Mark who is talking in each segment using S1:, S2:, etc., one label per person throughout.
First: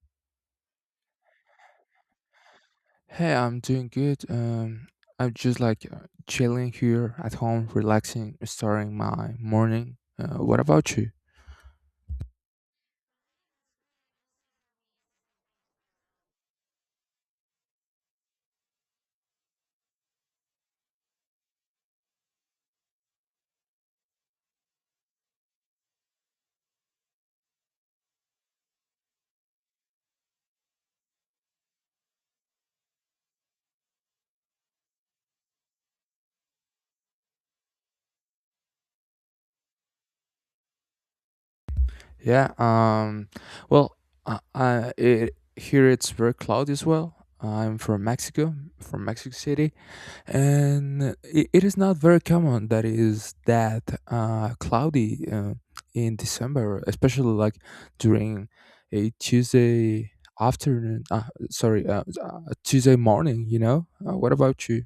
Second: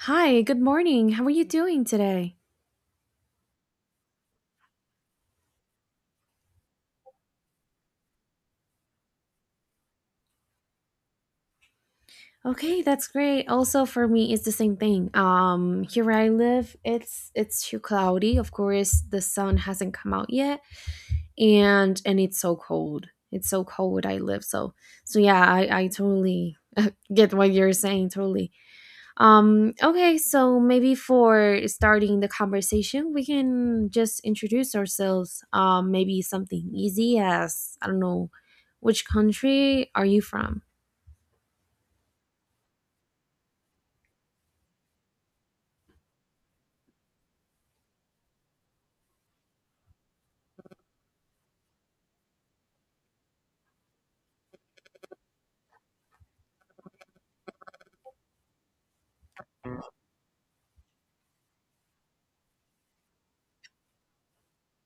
S1: Hi, good morning. How are you doing today?
S2: Hey, I'm doing good. I'm just like chilling here at home, relaxing, starting my morning. What about you?
S1: Okay, that's great. Also for me it's the same thing. Here I live, it's too cloudy. Of course, the sun hasn't come out yet, and it's so cold. It's so cold where I live. So yeah, I totally get what you're saying, totally. Okay, so maybe for starting the conversation, we can just introduce ourselves. Maybe something easy as, I don't know, which country are you from?
S2: Yeah. Well, here it's very cloudy as well. I'm from Mexico City, and it is not very common that it is that cloudy in December, especially like during a Tuesday afternoon. Sorry, Tuesday morning. You know. What about you?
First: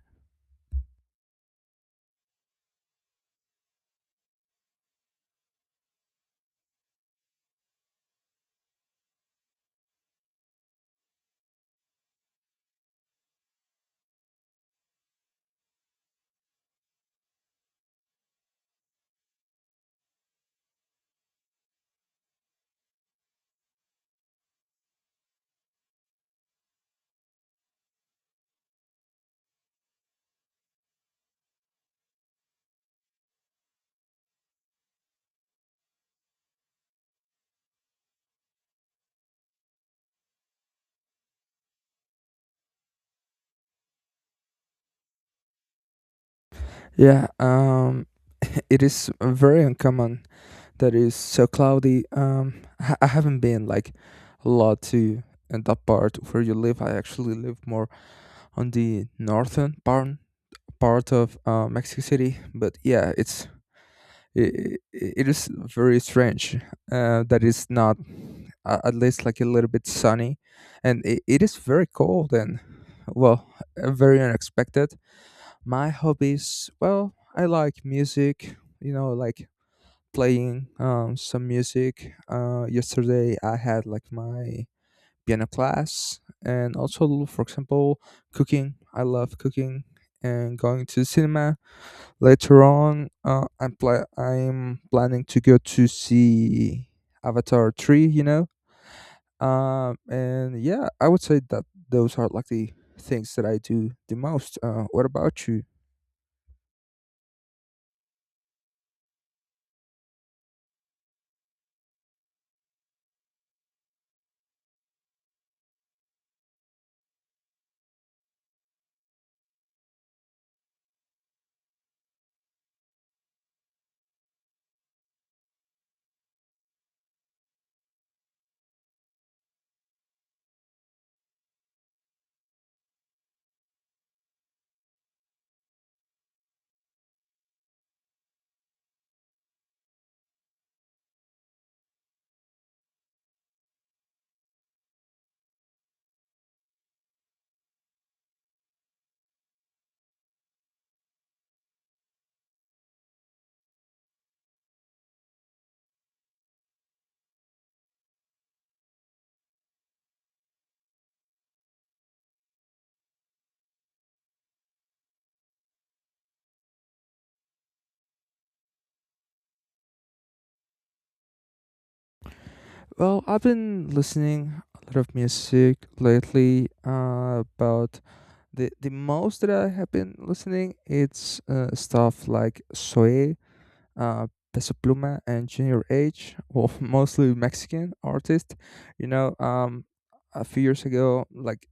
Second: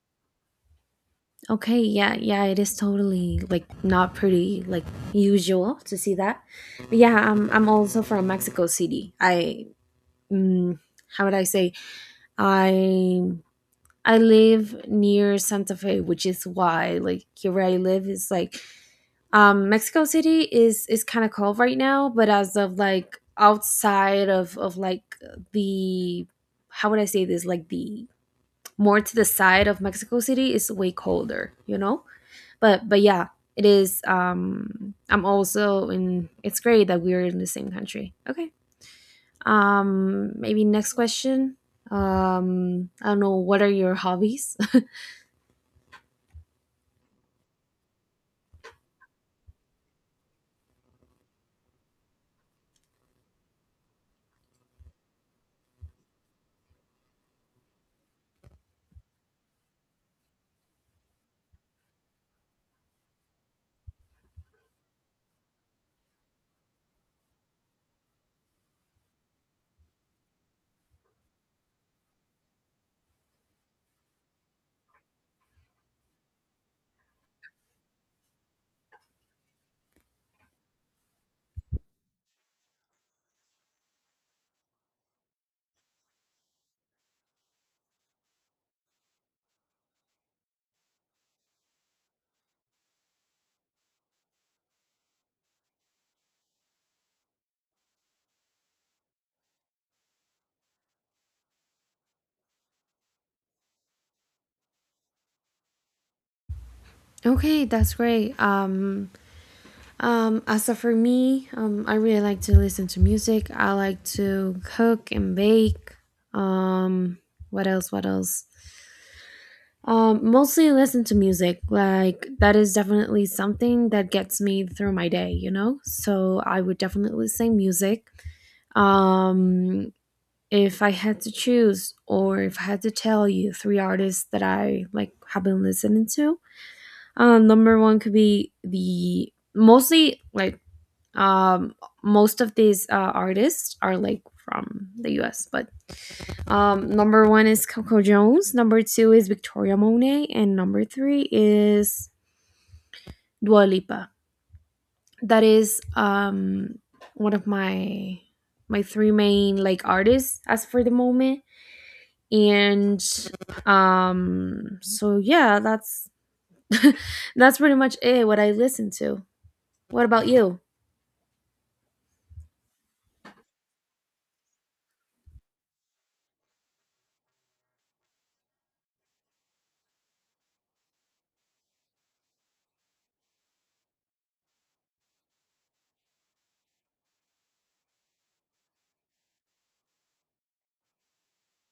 S1: Okay, yeah, yeah, it is totally like not pretty like usual to see that. But yeah, I'm also from Mexico City. I, mm, how would I say, I I live near Santa Fe, which is why like here where I live is like. Mexico City is kind of cold right now, but as of like outside of like, the, how would I say this, like, the more to the side of Mexico City is way colder, you know? But yeah, it is, I'm also in, it's great that we're in the same country. Okay. Maybe next question. I don't know, what are your hobbies?
S2: Yeah. It is very uncommon that it is so cloudy. I haven't been like a lot to in that part where you live. I actually live more on the northern part of Mexico City. But yeah, it is very strange that it's not at least like a little bit sunny, and it is very cold and well, very unexpected. My hobbies, well, I like music. You know, like playing some music. Yesterday I had like my piano class, and also, for example, cooking. I love cooking and going to the cinema. Later on, I'm planning to go to see Avatar three. You know, and yeah, I would say that those are like the things that I do the most. What about you?
S1: Okay, that's great. As for me, I really like to listen to music. I like to cook and bake. Um, what else? What else? Mostly listen to music. Like that is definitely something that gets me through my day. You know, so I would definitely say music. Um, if I had to choose, or if I had to tell you three artists that I like have been listening to, number one could be the, mostly like, um most of these artists are like from the us, but number one is coco jones, number two is victoria monet, and number three is dua lipa. That is one of my three main like artists as for the moment. And so yeah, that's that's pretty much it, what I listen to. What about you?
S2: Well, I've been listening a lot of music lately. But the most that I have been listening, it's stuff like Soe uh, Peso Pluma and Junior H, well, mostly Mexican artists. You know, a few years ago, like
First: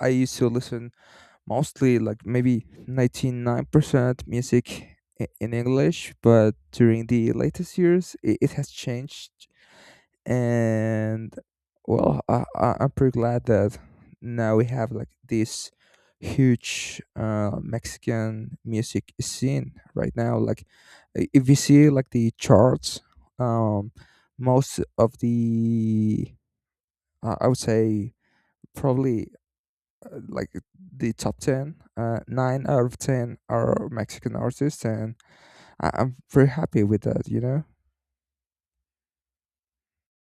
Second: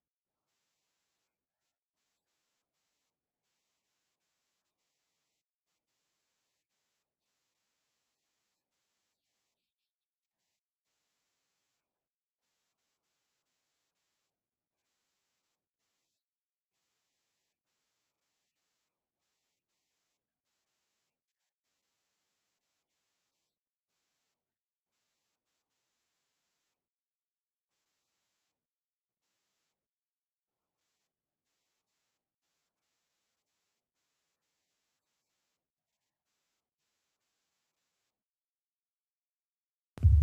S2: I used to listen mostly like maybe 99% music in English, but during the latest years, it has changed. And well, I'm pretty glad that now we have like this huge Mexican music scene right now. Like if you see like the charts, um most of the, I would say probably, like the top 10, 9 out of 10 are Mexican artists, and I'm pretty happy with that, you know.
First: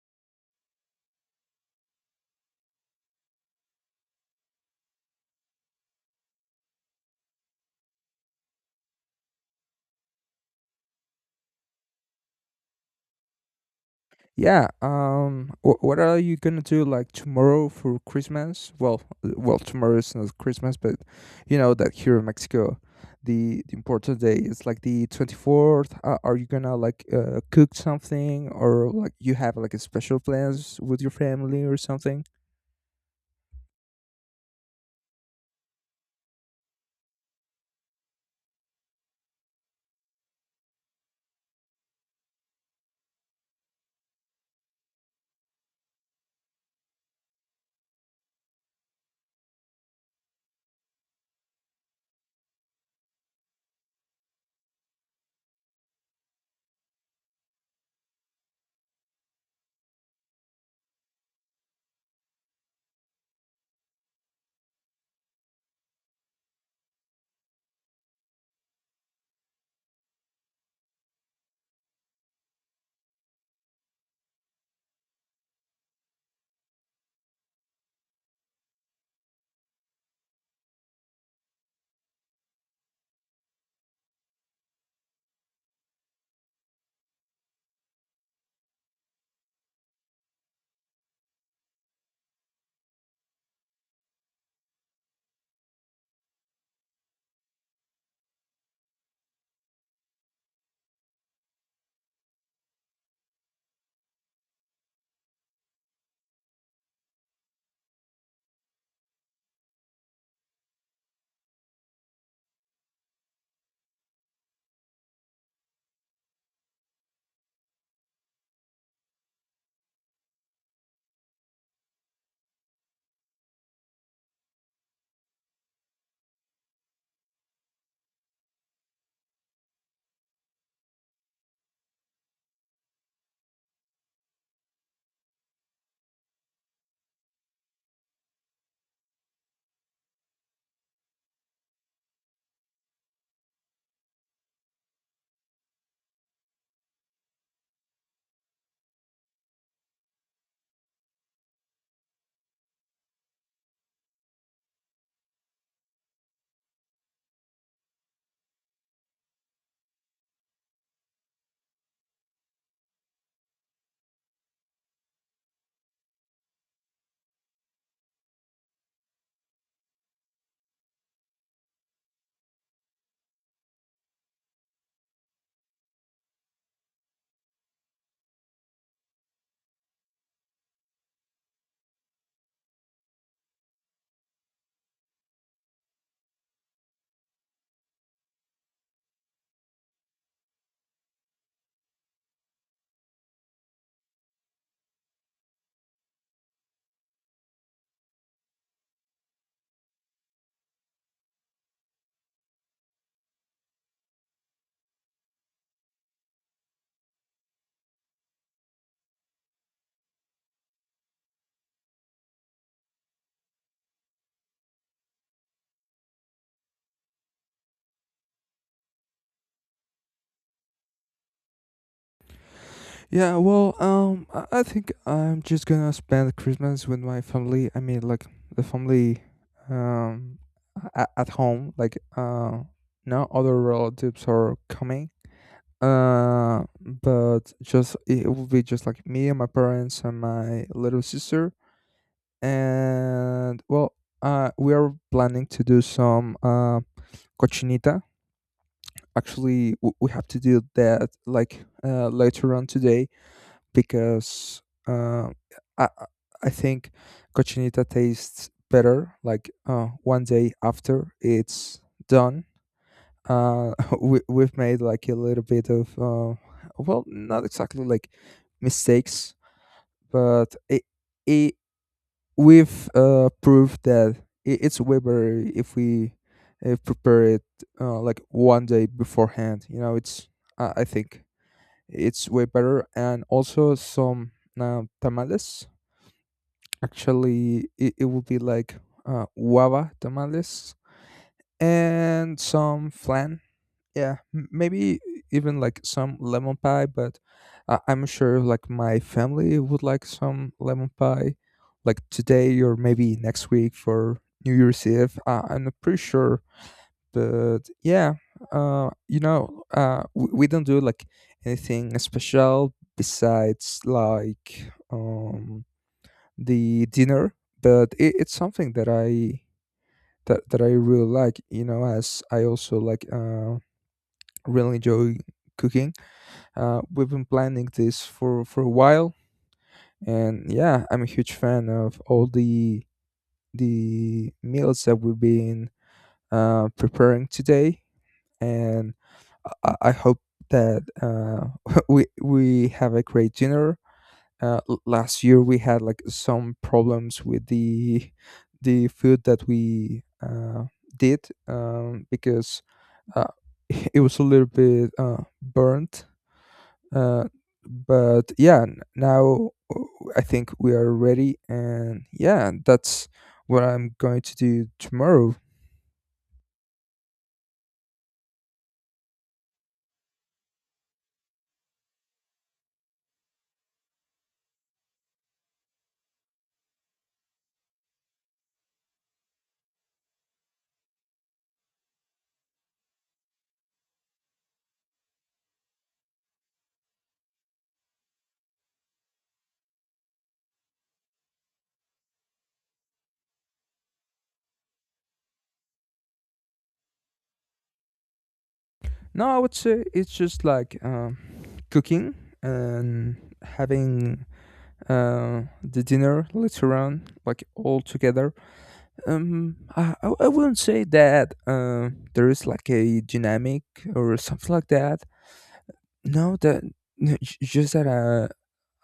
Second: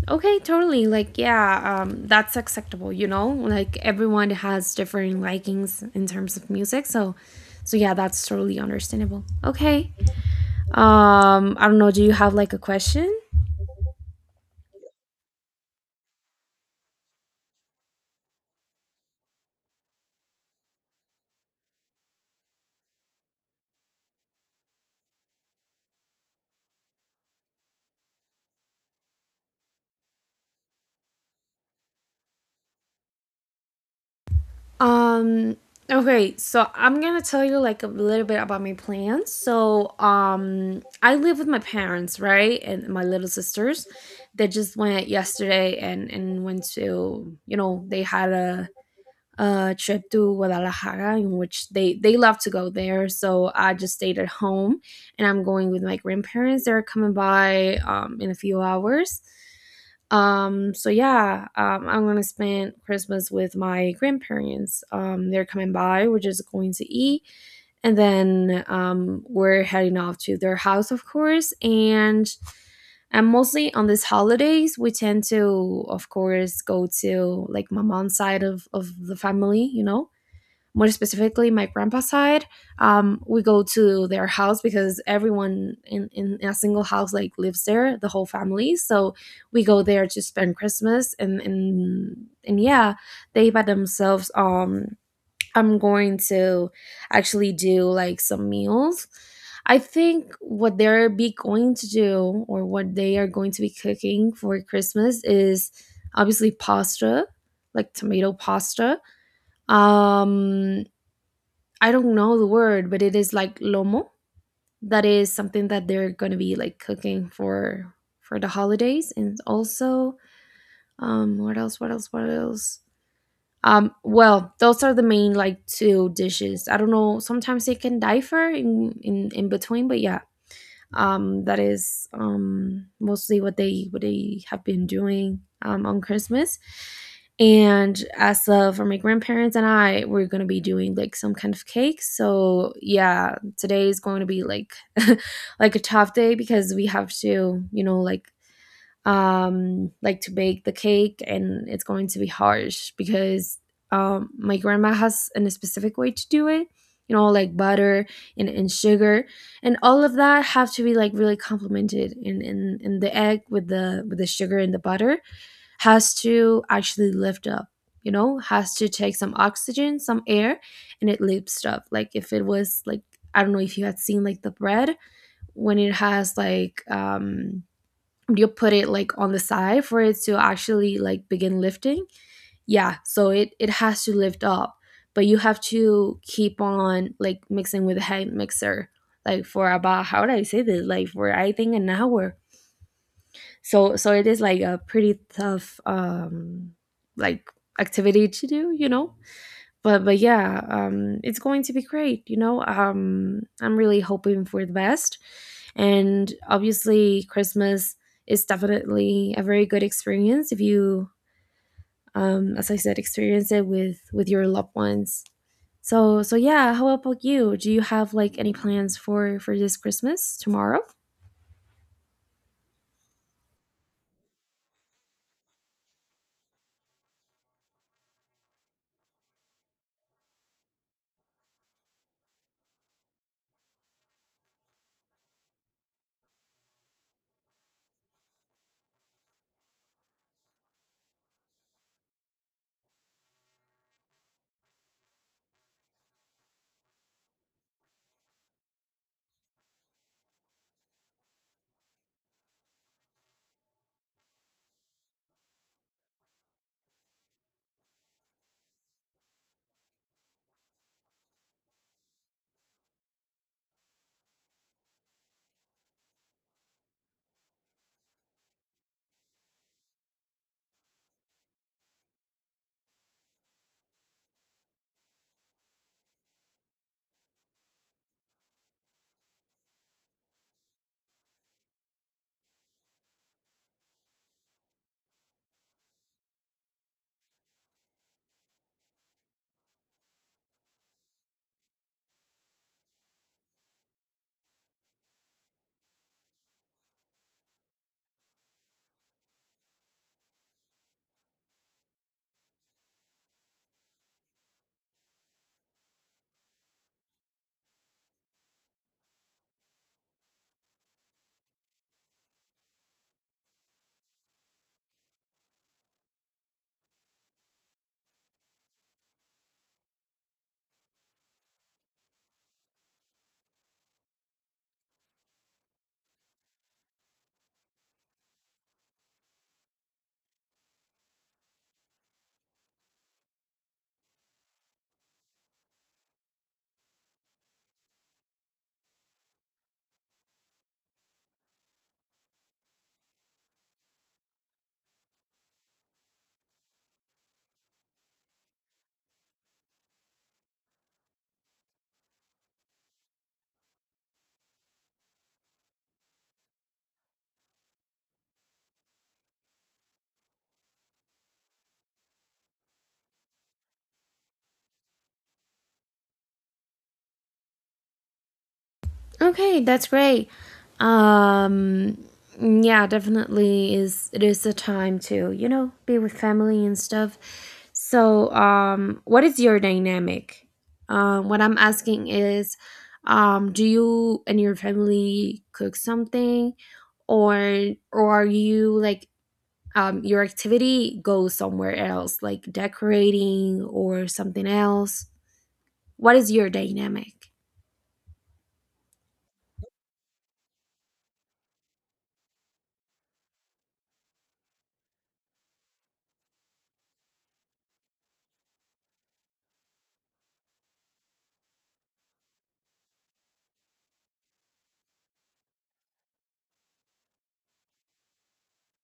S1: Okay, totally. Like, yeah, that's acceptable. You know, like everyone has different likings in terms of music, so yeah, that's totally understandable. Okay. I don't know. Do you have like a question?
S2: Yeah. What are you gonna do like tomorrow for Christmas? Well, well, tomorrow is not Christmas, but you know that here in Mexico, the important day is like the 24th. Are you gonna like cook something, or like you have like a special plans with your family or something?
S1: Um. Okay, so I'm gonna tell you like a little bit about my plans. So, I live with my parents, right, and my little sisters. They just went yesterday, and went to, they had a trip to Guadalajara, in which they love to go there. So I just stayed at home, and I'm going with my grandparents. They're coming by, in a few hours. So yeah, I'm gonna spend Christmas with my grandparents. They're coming by. We're just going to eat, and then we're heading off to their house, of course. And mostly on these holidays, we tend to, of course, go to like my mom's side of the family. You know, more specifically, my grandpa's side. We go to their house because everyone in a single house like lives there, the whole family. So we go there to spend Christmas, and yeah, they by themselves, I'm going to actually do like some meals. I think what they're be going to do, or what they are going to be cooking for Christmas is obviously pasta, like tomato pasta. Um I don't know the word, but it is like lomo. That is something that they're going to be like cooking for the holidays. And also, what else, what else, what else, well, those are the main like two dishes. I don't know. Sometimes they can differ in between, but yeah. That is mostly what they have been doing on Christmas. And as, for my grandparents and I, we're gonna be doing like some kind of cake. So yeah, today is going to be like like a tough day because we have to, you know, like, like to bake the cake, and it's going to be harsh because, my grandma has an specific way to do it. You know, like butter and sugar, and all of that have to be like really complemented, and the egg with the sugar and the butter has to actually lift up. You know, has to take some oxygen, some air, and it lifts up. Like if it was like, I don't know if you had seen like the bread when it has like, you put it like on the side for it to actually like begin lifting. Yeah, so it has to lift up, but you have to keep on like mixing with a hand mixer, like for about, how do I say this, like for, I think, an hour. So it is like a pretty tough like activity to do, you know. But yeah, it's going to be great, you know. I'm really hoping for the best, and obviously, Christmas is definitely a very good experience if you, as I said, experience it with your loved ones. So yeah, how about you? Do you have like any plans for this Christmas tomorrow?
S2: Yeah, well, I think I'm just gonna spend Christmas with my family. I mean, like the family, um, at home. Like, no other relatives are coming. But just it will be just like me and my parents and my little sister. And well, we are planning to do some cochinita. Actually, we have to do that like later on today, because I I I think cochinita tastes better. Like 1 day after it's done, uh, we we've made like a little bit of well, not exactly like mistakes, but it we've proved that it's way better if we prepare it like 1 day beforehand. You know, it's I think it's way better. And also some tamales. Actually, it will be like guava tamales and some flan. Yeah, maybe even like some lemon pie, but I'm sure like my family would like some lemon pie like today or maybe next week for New Year's Eve. I'm not pretty sure, but yeah. You know, we don't do like anything special besides like the dinner, but it's something that I really like, you know, as I also like really enjoy cooking. We've been planning this for a while, and yeah, I'm a huge fan of all the meals that we've been preparing today. And I hope that we have a great dinner. Last year we had like some problems with the food that we did, because uh, it was a little bit burnt. Uh, but yeah, now uh, I think we are ready, and yeah, that's what I'm going to do tomorrow.
S1: Okay, that's great. Um, yeah, definitely is, it is a time to, you know, be with family and stuff. So, what is your dynamic? What I'm asking is, do you and your family cook something, or are you like, your activity goes somewhere else, like decorating or something else? What is your dynamic?
S2: No, I would say it's just like cooking and having the dinner later on, like all together. I wouldn't say that there is like a dynamic or something like that. No, that no, just that uh,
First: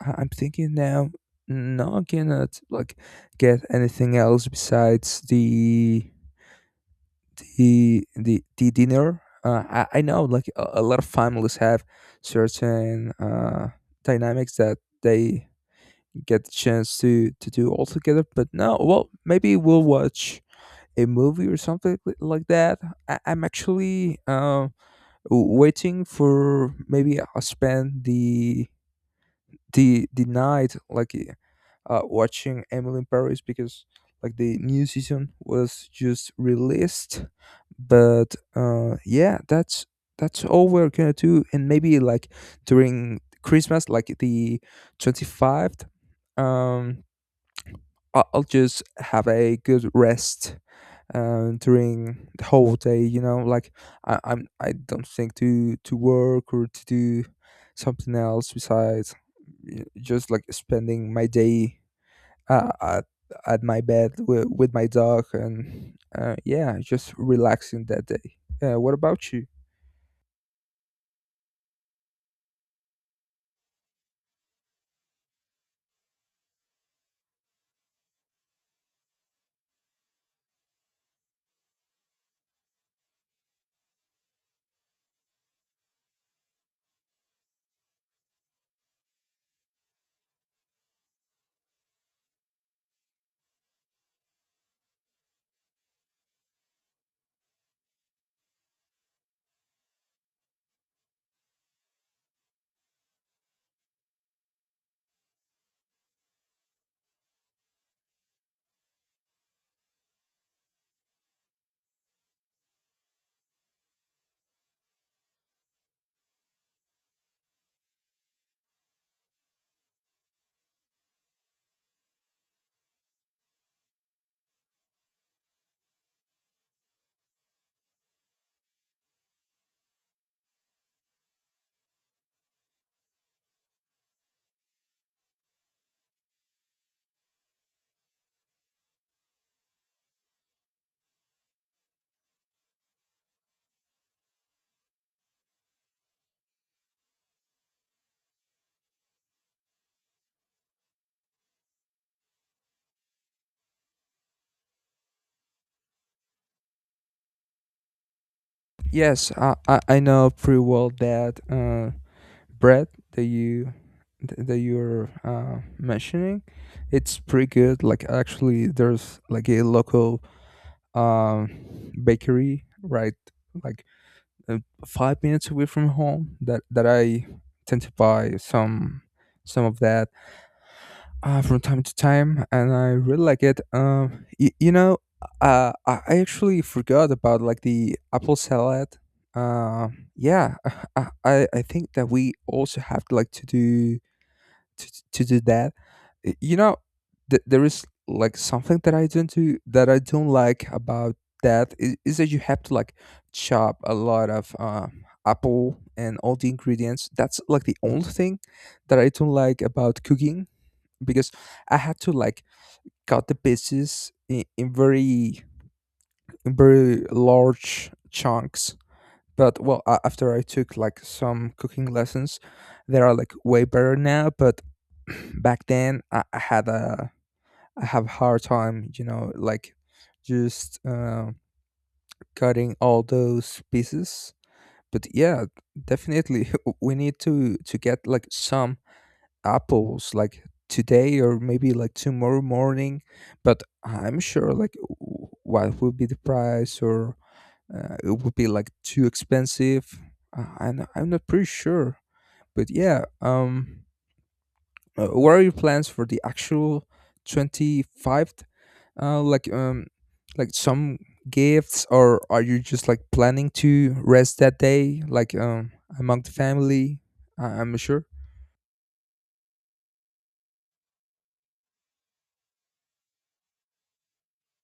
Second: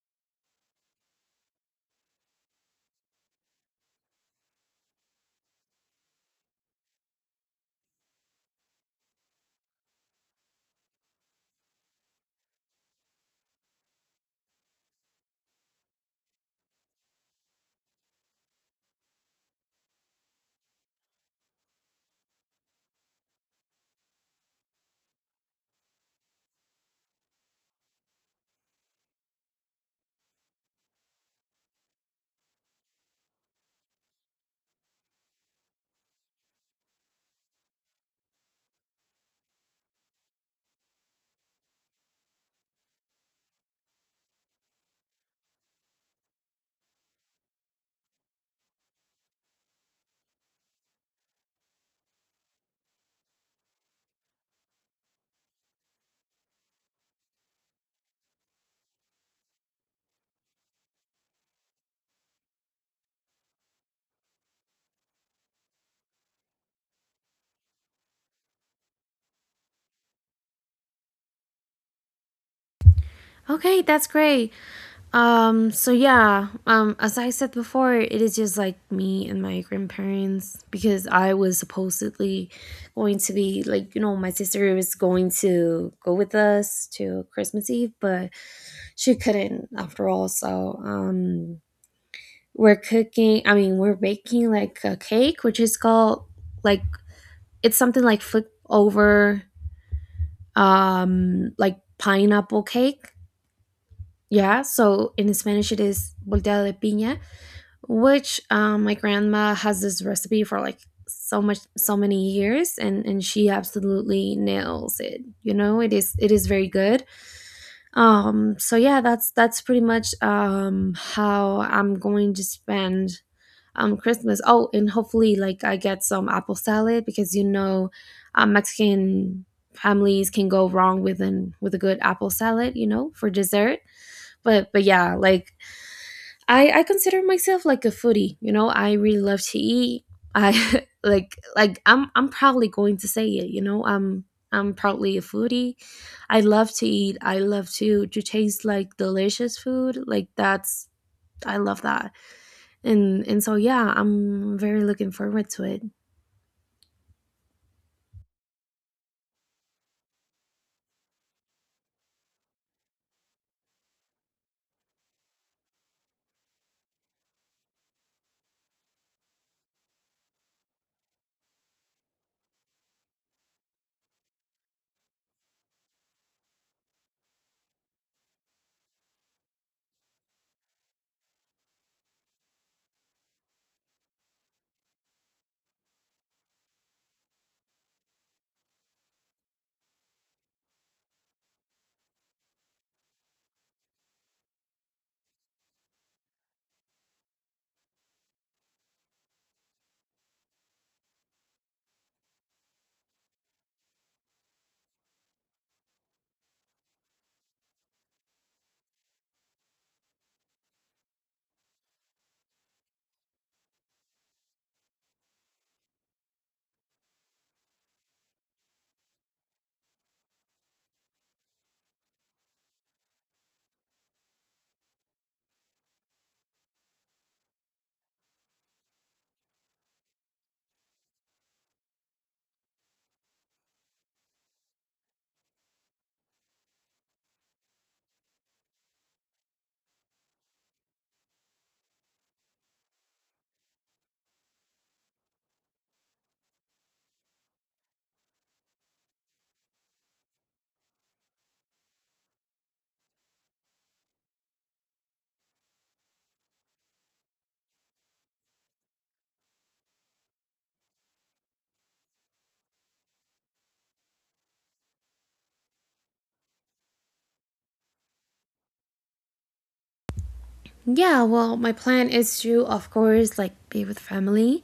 S2: I- I'm thinking now. No, I cannot like get anything else besides the dinner. I know like a lot of families have certain dynamics that they get the chance to do all together. But no, well, maybe we'll watch a movie or something like that. I'm actually waiting for maybe I'll spend the the night like watching Emily in Paris because like the new season was just released. But yeah, that's all we're gonna do. And maybe like during Christmas, like the 25th, um, I'll just have a good rest during the whole day. You know, like I don't think to work or to do something else besides just like spending my day uh, at at my bed with my dog, and yeah, just relaxing that day. What about you?
S1: Okay, that's great. So yeah, as I said before, it is just like me and my grandparents because I was supposedly going to be like, you know, my sister was going to go with us to Christmas Eve, but she couldn't after all. So, we're cooking, I mean, we're baking like a cake, which is called like, it's something like flip over, like pineapple cake. Yeah, so in Spanish it is volteada de piña, which, my grandma has this recipe for like so much, many years, and she absolutely nails it, you know. It is very good. So yeah, that's pretty much how I'm going to spend christmas. Oh, and hopefully like I get some apple salad, because you know, mexican families can go wrong with a good apple salad, you know, for dessert. But yeah, like I consider myself like a foodie. You know, I really love to eat. I like I'm proudly going to say it. You know, I'm proudly a foodie. I love to eat. I love to taste like delicious food. Like that's, I love that. And so yeah, I'm very looking forward to it.
S2: Yes, I know pretty well that bread that you that you're mentioning. It's pretty good. Like actually, there's like a local bakery right like uh, 5 minutes away from home that that I tend to buy some of that from time to time, and I really like it. You know, I actually forgot about like the apple salad. Uh, yeah, I, I think that we also have like to to do that. You know, there is like something that I don't do that I don't like about that is that you have to like chop a lot of apple and all the ingredients. That's like the only thing that I don't like about cooking, because I had to like cut the pieces in very large chunks. But well, after I took like some cooking lessons, they are like way better now. But back then, I had a I have hard time, you know, like just cutting all those pieces. But yeah, definitely we need to get like some apples like today or maybe like tomorrow morning. But I'm sure like what would be the price, or it would be like too expensive. I'm not pretty sure, but yeah. What are your plans for the actual 25th, uh like um like some gifts, or are you just like planning to rest that day, like among the family? I'm not sure.
S1: Yeah, well, my plan is to of course like be with family,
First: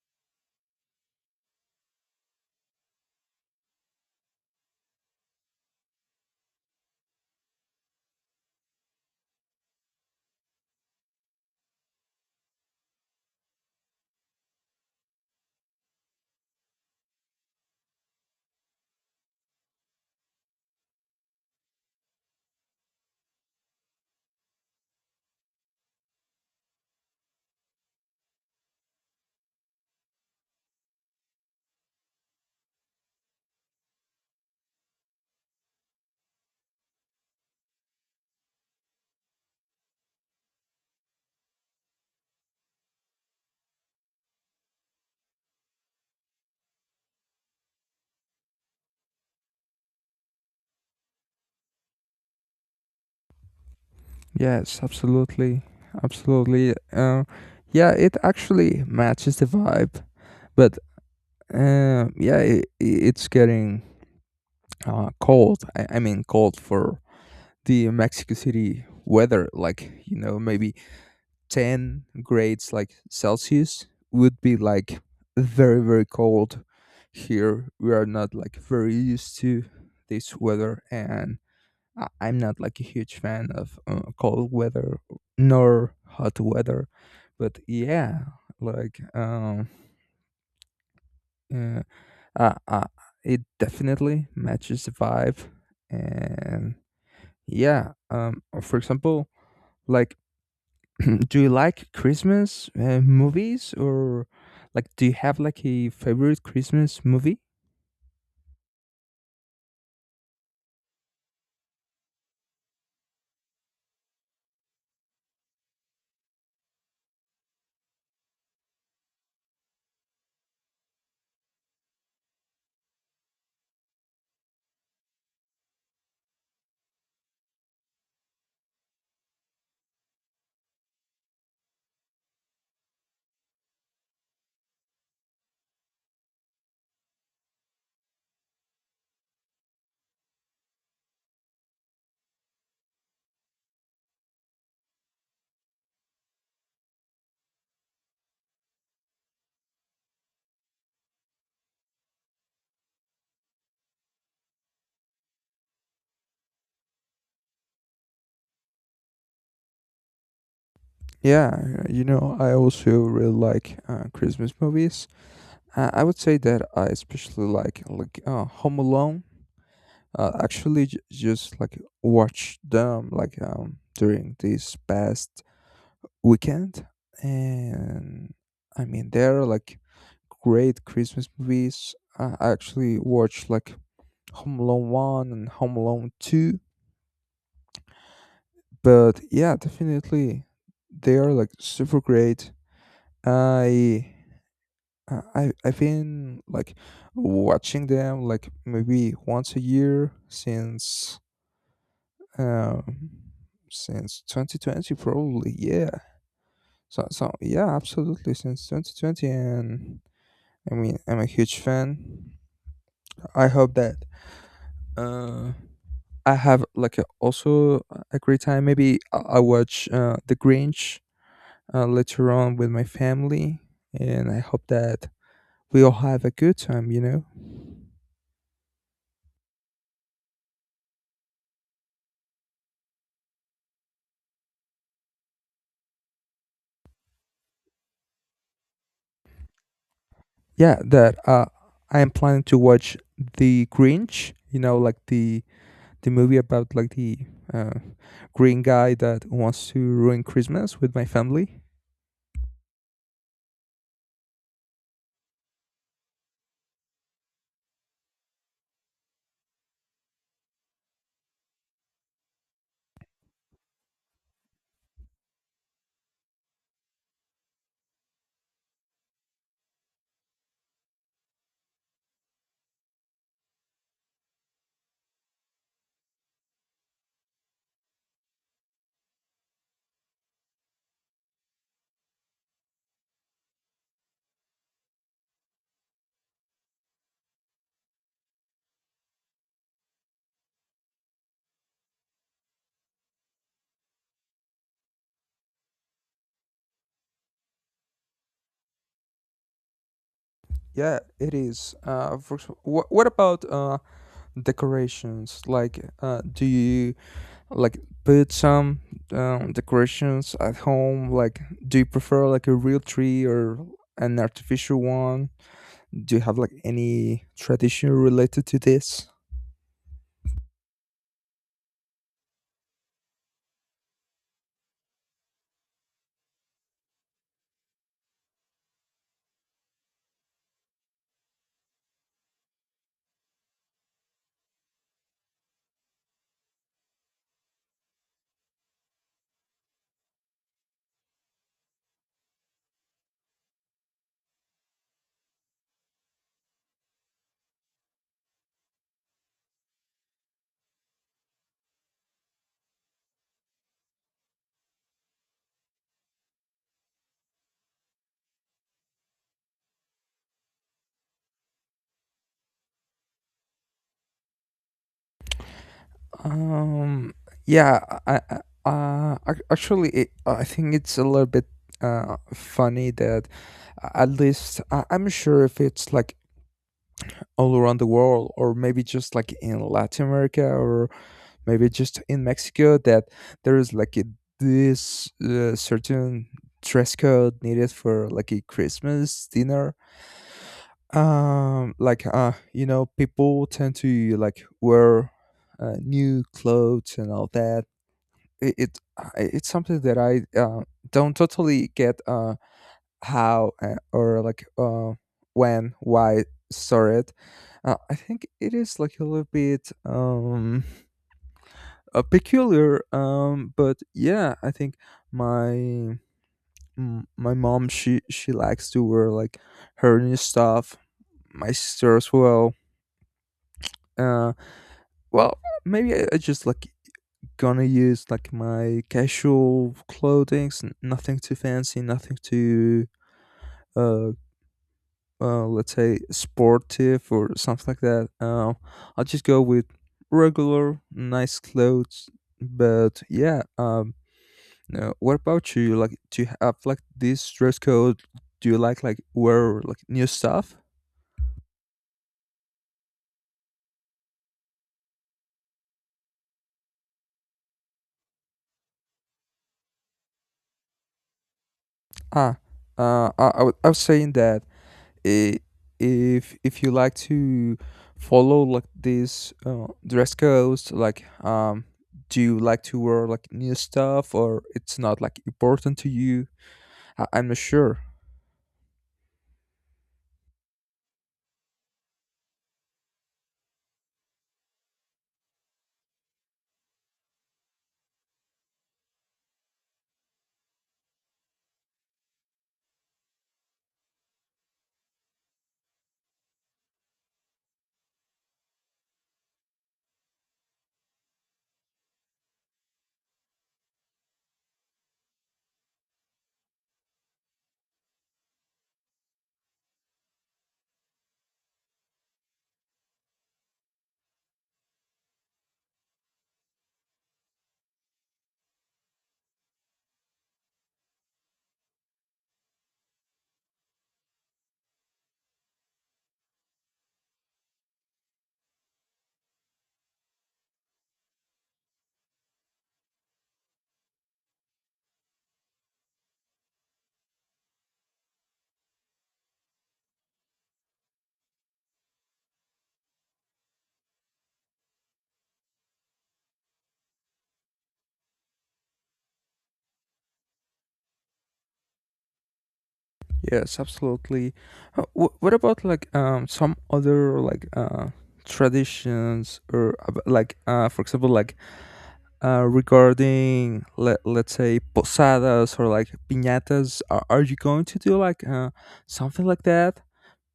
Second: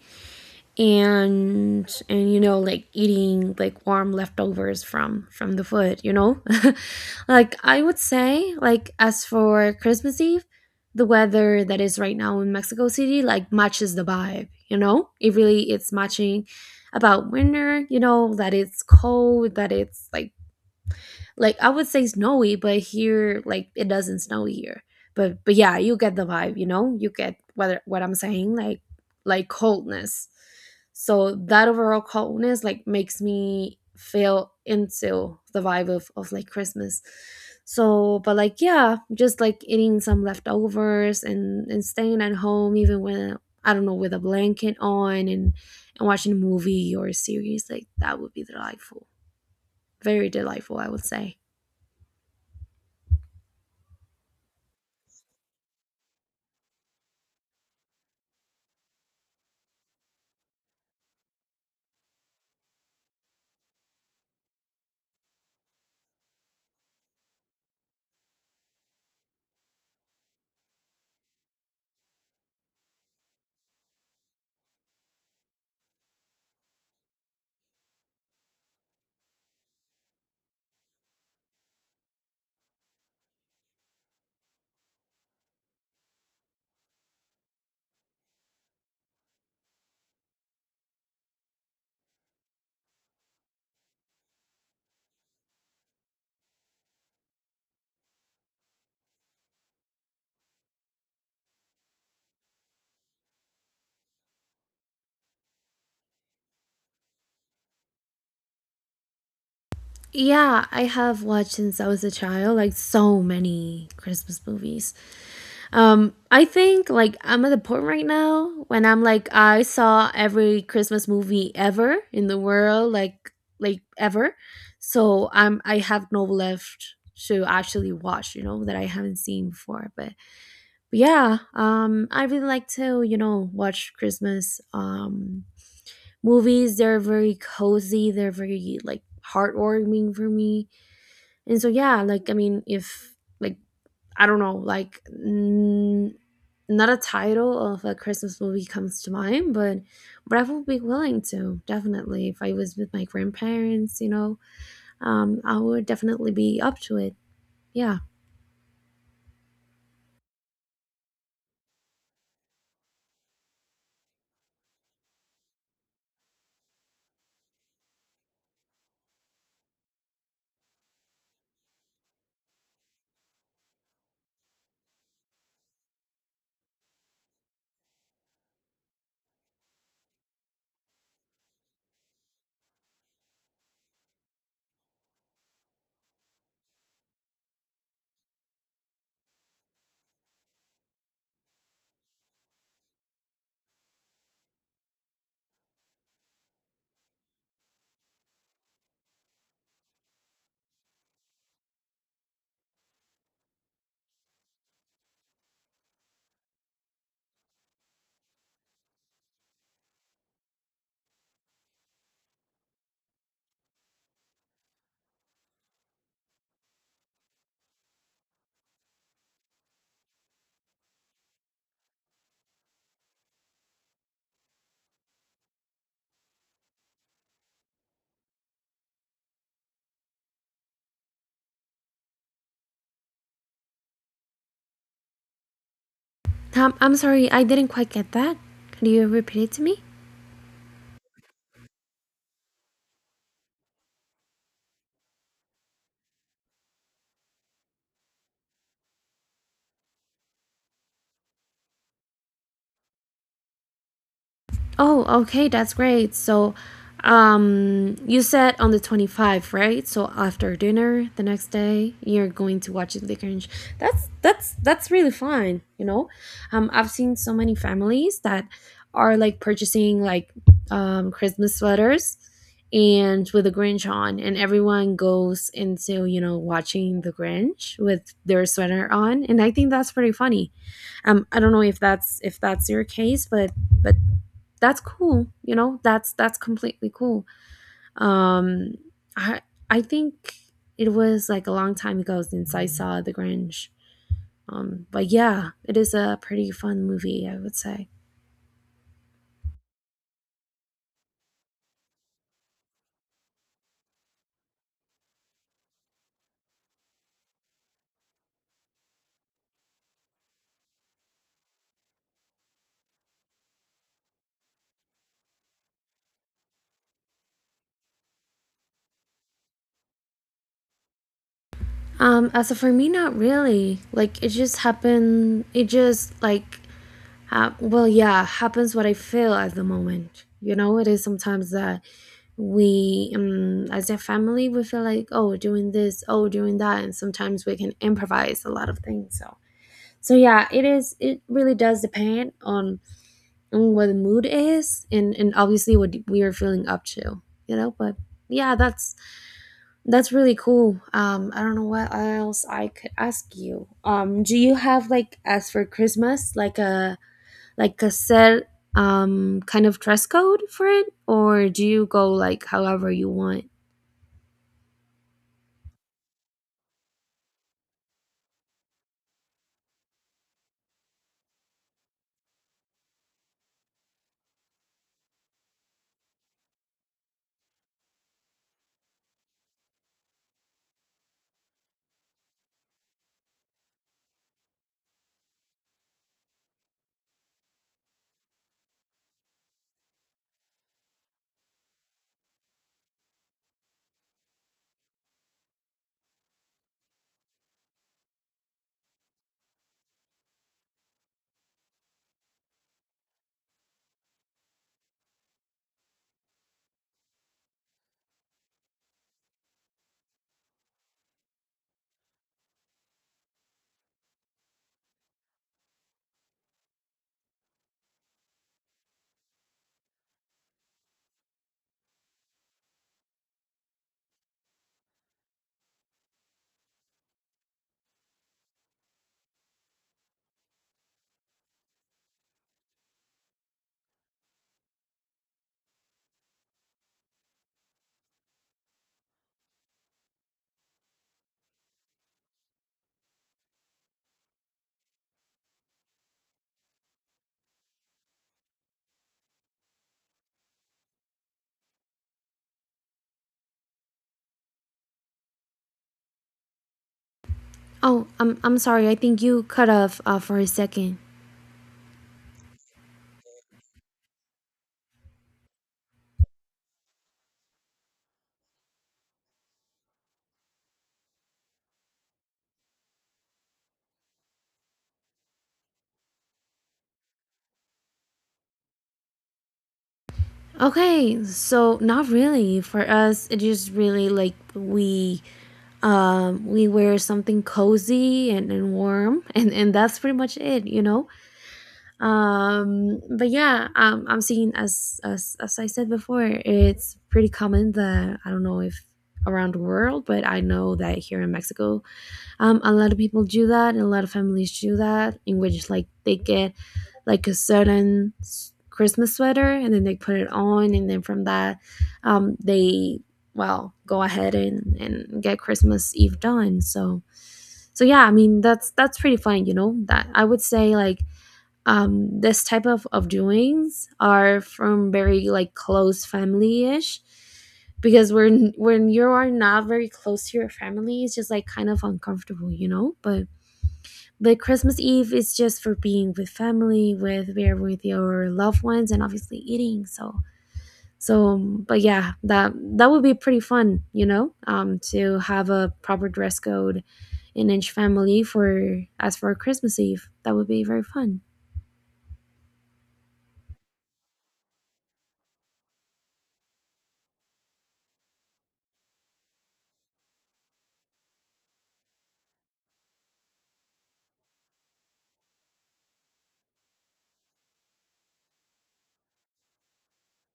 S1: and you know like eating like warm leftovers from the food, you know. Like I would say, like, as for christmas eve, the weather that is right now in mexico city like matches the vibe, you know. It really, it's matching about winter, you know, that it's cold, that it's like I would say snowy, but here like it doesn't snow here. But yeah, you get the vibe, you know? You get what I'm saying, like coldness. So that overall coldness like makes me feel into the vibe of like Christmas. So but like yeah, just like eating some leftovers and staying at home, even when, I don't know, with a blanket on, and watching a movie or a series, like that would be delightful. Very delightful, I would say.
S2: Yes, absolutely. Absolutely. Yeah, it actually matches the vibe. But yeah, it's getting cold. I mean, cold for the Mexico City weather. Like, you know, maybe 10 grades like Celsius would be like very, very cold here. We are not like very used to this weather. And I'm not like a huge fan of cold weather nor hot weather, but yeah, like uh, uh, uh, it definitely matches the vibe, and yeah, for example, like do you like Christmas movies, or like do you have like a favorite Christmas movie?
S1: Yeah, I have watched since I was a child, like so many Christmas movies. I think like I'm at the point right now when I'm like I saw every Christmas movie ever in the world, like ever. So I have no left to actually watch, you know, that I haven't seen before. But yeah, I really like to, watch Christmas movies. They're very cozy. They're very like heartwarming for me. And so yeah, like I mean, if like, I don't know, like, not a title of a Christmas movie comes to mind, but I would be willing to, definitely, if I was with my grandparents, you know, I would definitely be up to it. Yeah.
S2: Yeah, you know, I also really like Christmas movies. I would say that I especially like Home Alone. Actually, just like watch them like during these past weekend. And I mean, there are like great Christmas movies. I actually watched like Home Alone 1 and Home Alone 2. But yeah, definitely they are like super great. i I've been like watching them like maybe once a year um since 2020, probably. Yeah, so yeah, absolutely since 2020. And I mean, I'm a huge fan. I hope that uh, I have like also a great time. Maybe I watch The Grinch later on with my family, and I hope that we all have a good time, you know.
S1: I'm sorry, I didn't quite get that. Could you repeat it to me?
S2: Yeah, that I am planning to watch The Grinch. You know, like the movie about like the uh, green guy that wants to ruin Christmas with my family.
S1: Oh, okay, that's great. So, you said on the 25th, right? So after dinner the next day, you're going to watch the Grinch. That's really fine, you know. I've seen so many families that are like purchasing like Christmas sweaters and with the Grinch on, and everyone goes into, you know, watching the Grinch with their sweater on, and I think that's pretty funny. I don't know if that's your case, but that's cool, you know, that's completely cool. Um i i think it was like a long time ago since I saw the Grinch. But yeah, it is a pretty fun movie, I would say.
S2: Yeah, it is. What about decorations, like do you like put some decorations at home? Like, do you prefer like a real tree or an artificial one? Do you have like any tradition related to this?
S1: As for me, not really. Like, it just happened, it just like well, yeah, happens what I feel at the moment, you know. It is sometimes that we, as a family, we feel like, oh, doing this, oh, doing that, and sometimes we can improvise a lot of things. So yeah, it is, it really does depend on what the mood is, and obviously what we are feeling up to, you know. But yeah, that's really cool. I don't know what else I could ask you. Do you have, like, as for Christmas, like a, like a set kind of dress code for it, or do you go like however you want?
S2: um yeah, I actually I think it's a little bit funny that at least I, I'm sure if it's like all around the world, or maybe just like in Latin America, or maybe just in Mexico, that there is like a, this certain dress code needed for like a Christmas dinner. Like, you know, people tend to like wear new clothes and all that. It, it I- it's something that I don't totally get, how, or like when, why sorted. I think it is like a little bit peculiar, but yeah, I think my my mom, she likes to wear like her new stuff, my sister as well. uh well, maybe I just like gonna use like my casual clothing, nothing too fancy, nothing too uh let's say sportive or something like that. I'll just go with regular nice clothes, but yeah, no. What about you? Like, do you have like this dress code? Do you like wear like new stuff?
S1: Oh, I'm sorry, I think you cut off for a second.
S2: Ah, I was saying that, uh, if you like to follow like this dress codes, like, do you like to wear like new stuff, or it's not like important to you? I'm not sure.
S1: Okay, so not really. For us, it just really like we, we wear something cozy and warm and that's pretty much it, you know? But yeah, I'm seeing, as as I said before, it's pretty common that, I don't know if around the world, but I know that here in Mexico, a lot of people do that, and a lot of families do that, in which like they get like a certain Christmas sweater, and then they put it on, and then from that, they, well, go ahead and get Christmas Eve done. So yeah, I mean, that's pretty fun, you know. That I would say, like, this type of doings are from very like close family ish because when you are not very close to your family, it's just like kind of uncomfortable, you know. But Christmas Eve is just for being with family, with, we're with your loved ones, and obviously eating. So but yeah, that that would be pretty fun, you know, to have a proper dress code in each family for, as for Christmas Eve. That would be very fun.
S2: Yes, absolutely. What about like some other like traditions, or like for example, like regarding, let's say posadas or like piñatas? Are you going to do like something like that?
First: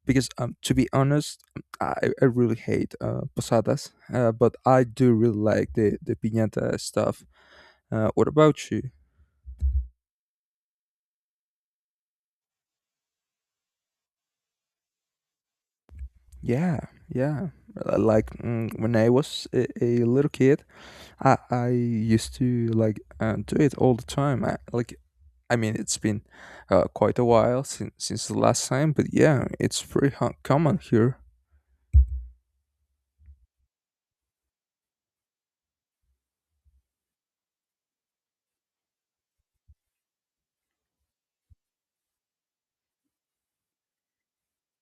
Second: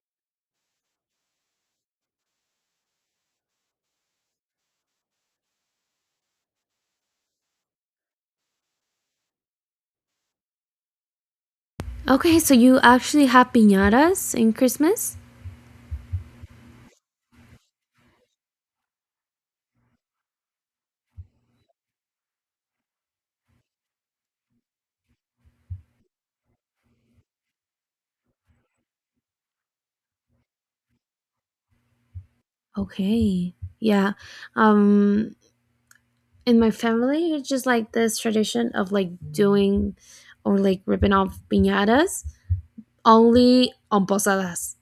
S2: Because to be honest, i, I really hate posadas, but I do really like the piñata stuff. What about you?
S1: Okay, so you actually have piñatas in Christmas?
S2: Yeah, yeah. Like, when I was a little kid, I used to like do it all the time. I, like, I mean, it's been quite a while since the last time, but yeah, it's pretty common here.
S1: Okay, yeah. Um, in my family, it's just like this tradition of like doing or like ripping off piñatas only on posadas.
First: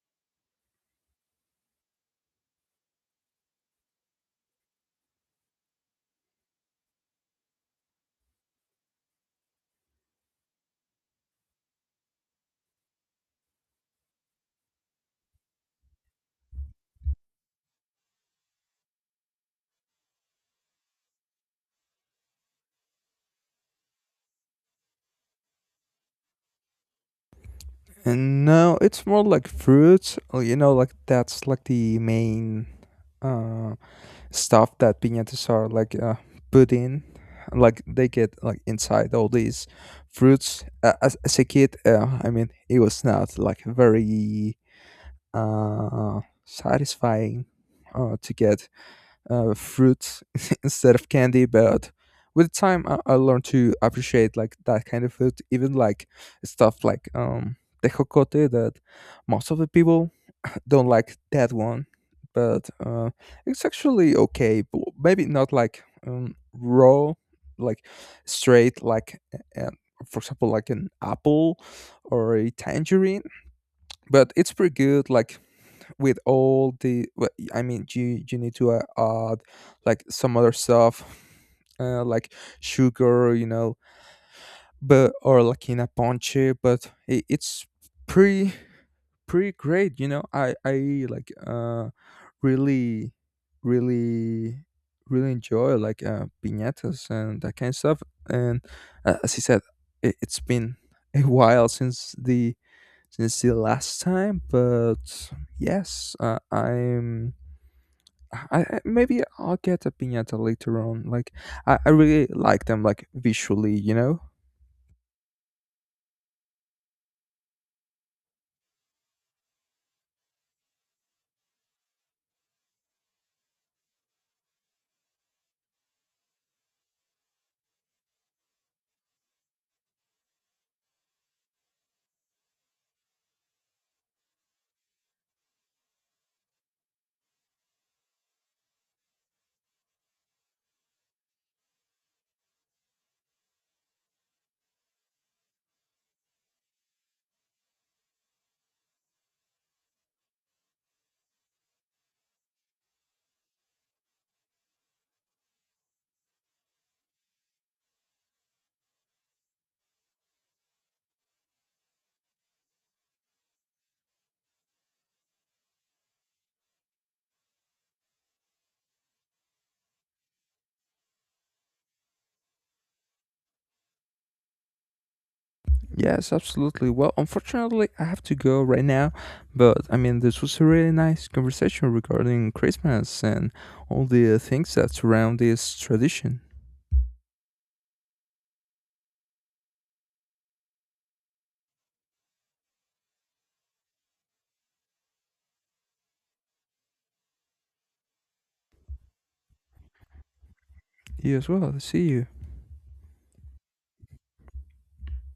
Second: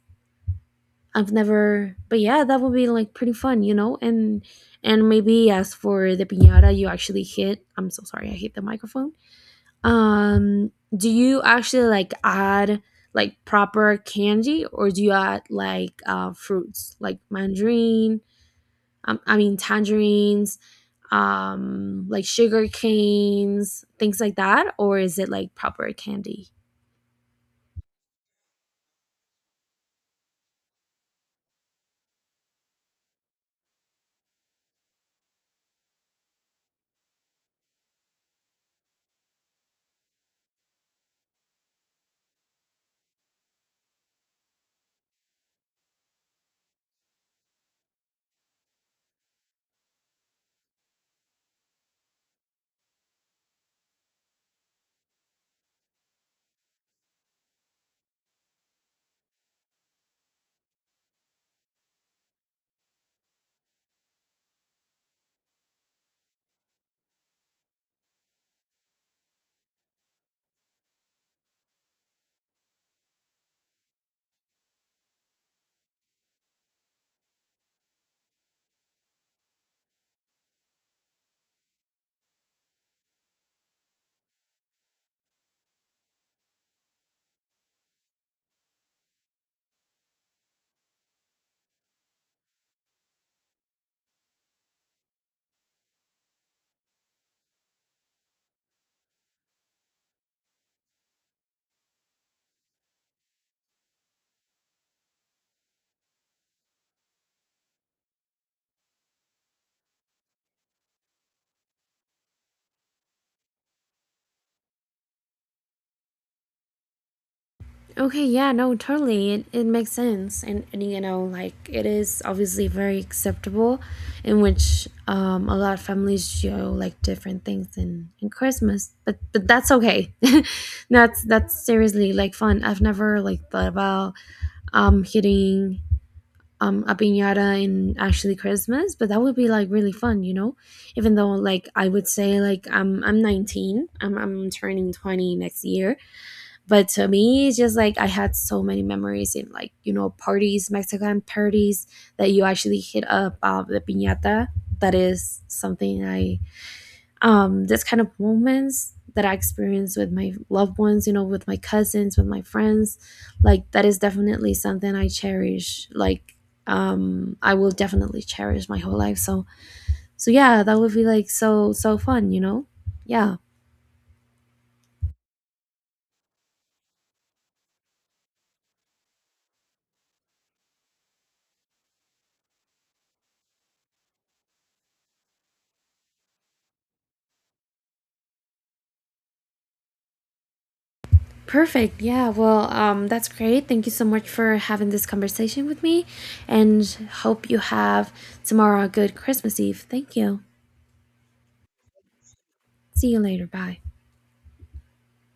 S1: I've never, but yeah, that would be like pretty fun, you know. And maybe as for the piñata, you actually hit. I'm so sorry, I hit the microphone. Do you actually like add like proper candy, or do you add like fruits like mandarin? I mean, tangerines, like sugar canes, things like that, or is it like proper candy?
S2: And now it's more like fruits. You know, like that's like the main uh, stuff that piñatas are like put in. Like they get like inside all these fruits. As a kid, I mean, it was not like very satisfying to get fruit instead of candy. But with time, I learned to appreciate like that kind of food, even like stuff like tejocote, that most of the people don't like that one, but it's actually okay. Maybe not like raw, like straight, like, uh, for example, like an apple or a tangerine, but it's pretty good like with all the, well, I mean you need to add like some other stuff, like sugar, you know, but, or like in a ponche. But it's pretty, pretty great, you know. I like really, really, really enjoy like piñatas and that kind of stuff. And as he said, it's been a while since the last time, but yes, maybe I'll get a piñata later on. Like I really like them, like visually, you know.
S1: Okay, yeah, no, totally. It makes sense. And, you know, like it is obviously very acceptable, in which a lot of families show like different things in Christmas. But that's okay. That's seriously like fun. I've never like thought about hitting a piñata and actually Christmas, but that would be like really fun, you know. Even though like I would say like I'm 19, I'm turning 20 next year, but to me it's just like I had so many memories in, like, you know, parties, Mexican parties that you actually hit up the piñata. That is something I, this kind of moments that I experience with my loved ones, you know, with my cousins, with my friends, like that is definitely something I cherish. Like, I will definitely cherish my whole life. So yeah, that would be like so fun, you know? Yeah.
S2: Yes, absolutely. Well, unfortunately, I have to go right now, but I mean, this was a really nice conversation regarding Christmas and all the things that surround this tradition.
S1: Perfect. Yeah. Well, that's great. Thank you so much for having this conversation with me, and hope you have tomorrow a good Christmas Eve. Thank you.
S2: You as well. See you.
S1: See you later. Bye.